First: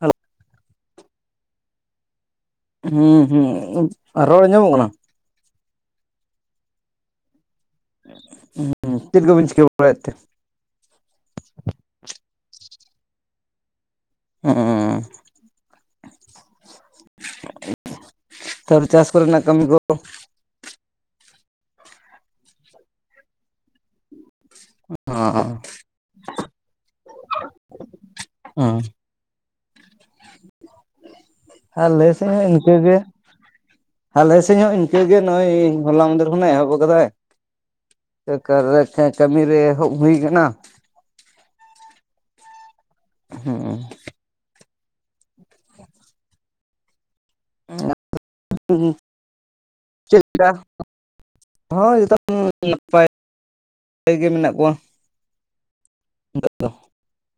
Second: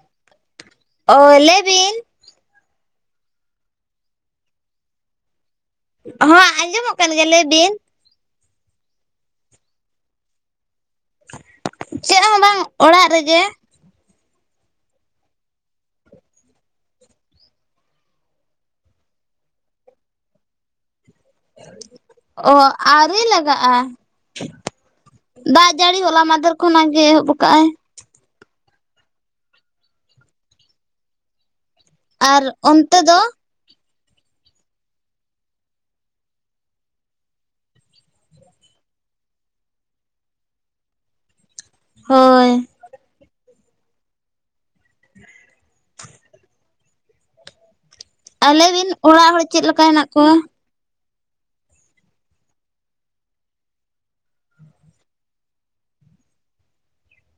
Hello ᱚ‌ᱞᱟᱹᱭ ᱵᱤᱱ ᱦᱩ ᱦᱩᱸ ᱨᱚᱲ ᱟᱧᱡᱚᱢᱚᱜ ᱠᱟᱱᱟ ᱦᱚᱸ ᱟᱸᱡᱚᱢᱚᱜ ᱠᱟᱱ ᱜᱮᱭᱟ ᱞᱟᱹᱭ ᱵᱤᱱ ᱦᱩ ᱪᱮᱫ ᱜᱳᱵᱤᱱ ᱪᱤᱠᱟᱹ ᱵᱟᱲᱟᱭ ᱮᱛ ᱛᱮ ᱪᱮᱫ ᱦᱚᱸ ᱵᱟᱝ ᱚᱲᱟᱜ ᱨᱮ ᱜᱮ ᱳᱳ ᱛᱳ ᱪᱟᱥ ᱠᱚᱨᱮᱱᱟᱜ ᱠᱟᱹᱢᱤ ᱠᱚ ᱚ ᱟᱣᱨᱤ ᱞᱟᱜᱟᱜᱼᱟ ᱫᱟᱜ ᱡᱟᱹᱲᱤ ᱦᱚᱞᱟ ᱢᱟᱫᱷᱮᱨ ᱠᱷᱚᱱᱟᱜ ᱜᱮ ᱮᱦᱚᱵ ᱠᱟᱜᱼᱟᱭ ᱦᱮᱸ ᱟᱨ ᱞᱮ ᱥᱮᱫ ᱦᱚ ᱟᱨ ᱤᱱᱠᱟᱹ ᱜᱮ ᱚᱱᱛᱮ ᱫᱚ ᱟᱞᱮ ᱥᱮᱡ ᱦᱚᱸ ᱤᱱᱠᱟᱹᱜᱮ ᱱᱚᱜᱼᱚᱭ ᱦᱚᱞᱟ ᱢᱚᱱᱫᱤᱨ ᱠᱷᱚᱱᱮ ᱮᱦᱚᱵ ᱟᱠᱟᱫᱟᱭ ᱠᱟᱹᱢᱤ ᱨᱮ ᱮᱦᱚᱵ ᱦᱩᱭ ᱠᱟᱱᱟ ᱦᱳᱭ ᱦᱮᱸ ᱟᱞᱮᱵᱤᱱ ᱚᱲᱟᱜ ᱦᱚᱲ ᱪᱮᱫ ᱞᱮᱠᱟ ᱦᱮᱱᱟᱜ ᱠᱚᱣᱟ ᱦ ᱡᱚᱛᱚ ᱱᱟᱯᱟᱭ ᱛᱮᱜᱮ ᱢᱮᱱᱟᱜ ᱠᱚᱣᱟ ᱱᱤᱛᱚᱜ ᱫᱚ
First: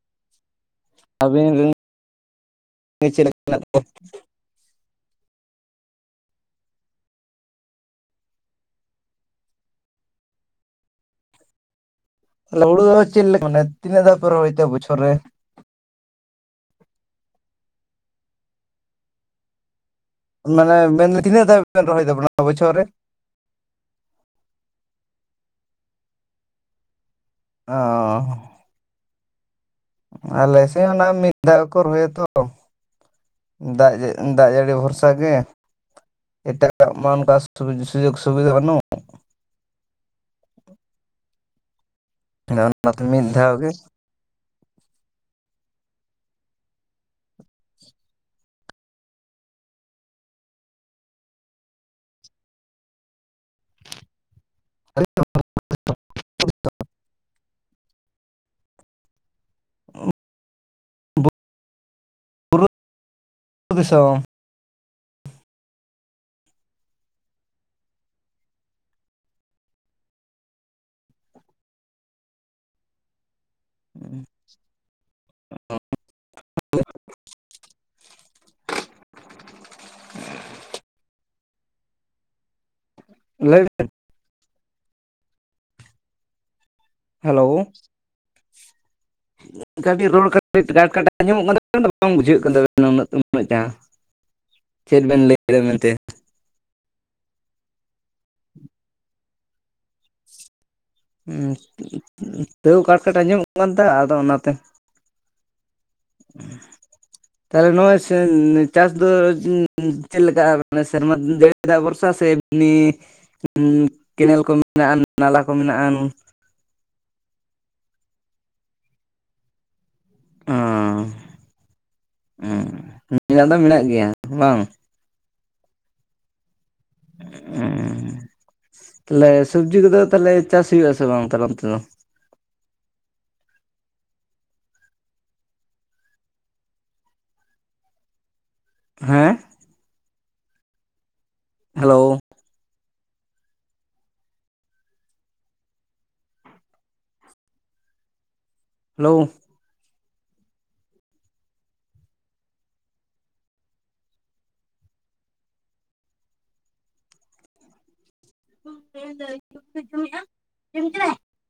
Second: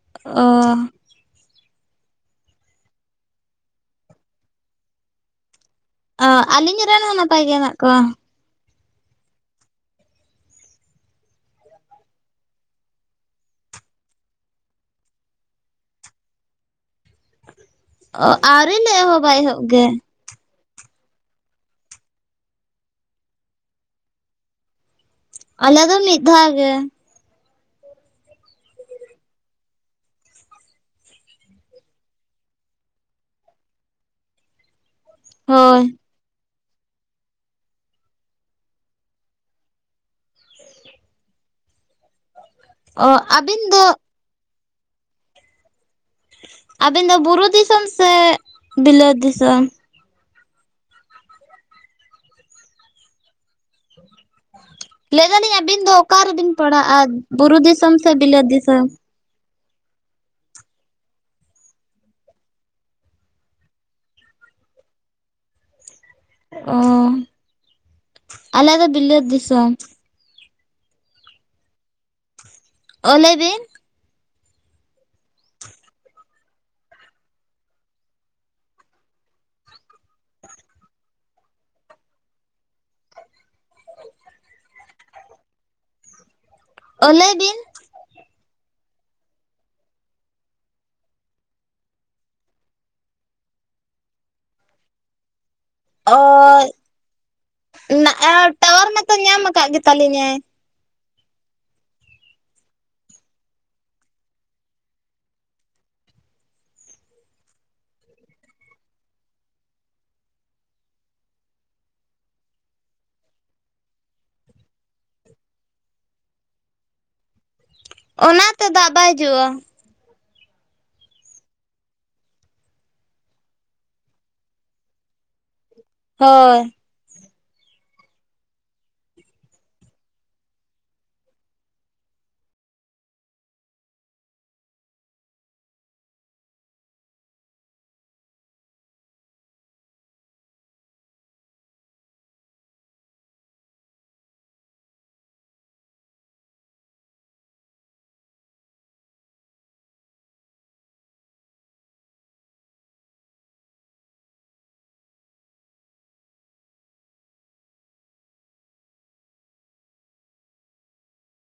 ᱚ ᱵᱮ ᱨᱤᱱ, ᱪᱮᱫ ᱞᱮᱠᱟ ᱢᱮᱱᱟᱜ ᱚ ᱟᱹᱞᱤᱧ ᱨᱮᱱ ᱦᱚᱸ ᱱᱟᱯᱟᱭ ᱜᱮ ᱦᱮᱱᱟᱜ ᱠᱚᱣᱟ ᱦᱩᱲᱩ ᱫᱚ ᱪᱮᱫ ᱞᱮᱠᱟ ᱢᱟᱱᱮ ᱛᱤᱱᱟᱹᱜ ᱫᱷᱟᱣ ᱯᱮ ᱨᱚᱦᱚᱭ ᱛᱮ ᱵᱚᱪᱷᱚᱨ ᱨᱮ ᱚ ᱟᱹᱣᱨᱤ ᱞᱮ ᱮᱦᱚᱵᱼᱟ ᱮᱦᱚᱵ ᱜᱮ ᱢᱟᱱᱮ ᱢᱮᱱ ᱛᱤᱱᱟᱹᱜ ᱫᱷᱟ ᱵᱮᱱ ᱨᱚᱦᱚᱭ ᱫᱟᱵᱚᱱᱟ ᱱᱚᱣᱟ ᱵᱚᱪᱷᱚᱨ ᱨᱮ ᱟᱞᱮ ᱫᱚ ᱢᱤᱫ ᱫᱷᱟᱣ ᱜᱮ ᱚᱸ ᱟᱞᱮᱥᱮ ᱦᱚᱸ ᱚᱱᱟ ᱢᱤᱫ ᱫᱷᱟᱣ ᱠᱚ ᱨᱚᱦᱚᱭ ᱛᱚ ᱫᱟᱜ ᱫᱟᱜ ᱡᱟᱹᱲᱤ ᱵᱷᱚᱨᱥᱟ ᱚᱱᱠᱟ ᱜᱮ ᱦᱳᱭ ᱮᱴᱟᱜᱟ ᱢᱟ ᱚᱱᱠᱟ ᱥᱩᱡᱚᱜ ᱥᱩᱵᱤᱫᱷᱟ ᱵᱟᱹᱱᱩᱜ ᱚᱱᱟ ᱛᱮ ᱚ ᱢᱤᱫ ᱫᱷᱟᱣ ᱟᱹᱵᱤᱱ ᱜᱮ ᱫᱚ ᱟᱵᱤᱱ ᱫᱚ ᱵᱩᱨᱩ ᱫᱤᱥᱚᱢ ᱥᱮ ᱵᱤᱞᱟᱹᱛ ᱫᱤᱥᱚᱢ ᱞᱟᱹᱭ ᱫᱟᱞᱤᱧ ᱟᱹᱵᱤᱱ ᱫᱚ ᱚᱠᱟᱨ ᱨᱮᱵᱤᱱ ᱯᱟᱲᱦᱟᱜᱼᱟ ᱵᱩᱨᱩ ᱫᱤᱥᱚᱢ ᱥᱮ ᱵᱤᱞᱟᱹ ᱫᱤᱥᱚᱢ᱾ ᱯᱩᱨᱩ ᱫᱤᱥᱚᱢ᱾ ᱚ ᱟᱞᱮ ᱫᱚ ᱵᱤᱞᱟᱹᱛ ᱫᱤᱥᱚᱢ ᱚ ᱞᱟᱹᱭ ᱵᱤᱱ [unintelligible] ᱞᱟᱹᱭ ᱵᱮᱱ ᱚ ᱞᱟᱹᱭ ᱵᱤᱱ ᱦᱮᱞᱳ [unintelligible] ᱟᱸᱡᱢᱚᱜ ᱠᱟᱱ ᱛᱟᱵᱮᱱᱟ ᱵᱟᱝ ᱵᱩᱡᱷᱟᱹᱜ ᱠᱟᱱ ᱛᱟᱱᱟᱱᱟᱹ ᱩᱱᱟᱹᱴᱟ ᱪᱮᱫ ᱵᱮᱱ ᱞᱟᱹᱭ ᱮᱫᱟ ᱢᱮᱱᱛᱮ ᱚ ᱱᱟᱜ-ᱟ ᱴᱟᱣᱟᱨ ᱢᱟᱛᱚ ᱧᱟᱢ ᱟᱠᱟᱫ ᱜᱮᱛᱟᱞᱤᱧᱟᱭ ᱛᱟᱹᱣ ᱠᱟᱴᱠᱟᱴ ᱟᱸᱡᱚᱢᱚᱜ ᱠᱟᱱᱛᱮ ᱟᱫᱚ ᱚᱱᱟᱛᱮ [inaudible] ᱛᱟᱦᱚᱞᱮ ᱱᱼᱚᱭ ᱪᱟᱥ ᱫᱚ ᱪᱮᱫ ᱞᱮᱠᱟ ᱢᱟᱱᱮ ᱥᱮᱨᱢᱟ ᱡᱟᱹᱲᱤ ᱫᱟᱜ ᱵᱷᱚᱨᱥᱟ ᱥᱮ ᱮᱢᱱᱤ ᱠᱮᱱᱮᱞ ᱠᱚ ᱢᱮᱱᱟᱜᱼᱟ᱾ ᱱᱟᱞᱟ ᱠᱚ ᱢᱮᱱᱟᱜᱼᱟ [unintelligible] ᱚᱱᱟ ᱛᱮ ᱫᱟᱜ ᱵᱟᱭ ᱦᱤᱡᱩᱜ-ᱟ ᱚ ᱚ ᱢᱮᱱᱟᱜ ᱫᱚ ᱢᱮᱱᱟᱜ ᱜᱮᱭᱟ ᱵᱟᱝ ᱦᱳᱭ ᱛᱟᱦᱚᱞᱮ ᱥᱚᱵᱽᱡᱤ ᱠᱚᱫᱚ ᱛᱟᱦᱚᱞᱮ ᱪᱟᱥ ᱦᱩᱭᱩᱜ ᱟᱥᱮ ᱵᱟᱝ ᱚᱱᱛᱮ ᱫᱚ ᱦᱮᱸ ᱦᱮᱞᱳ ᱦᱮᱞᱳ [unintelligible]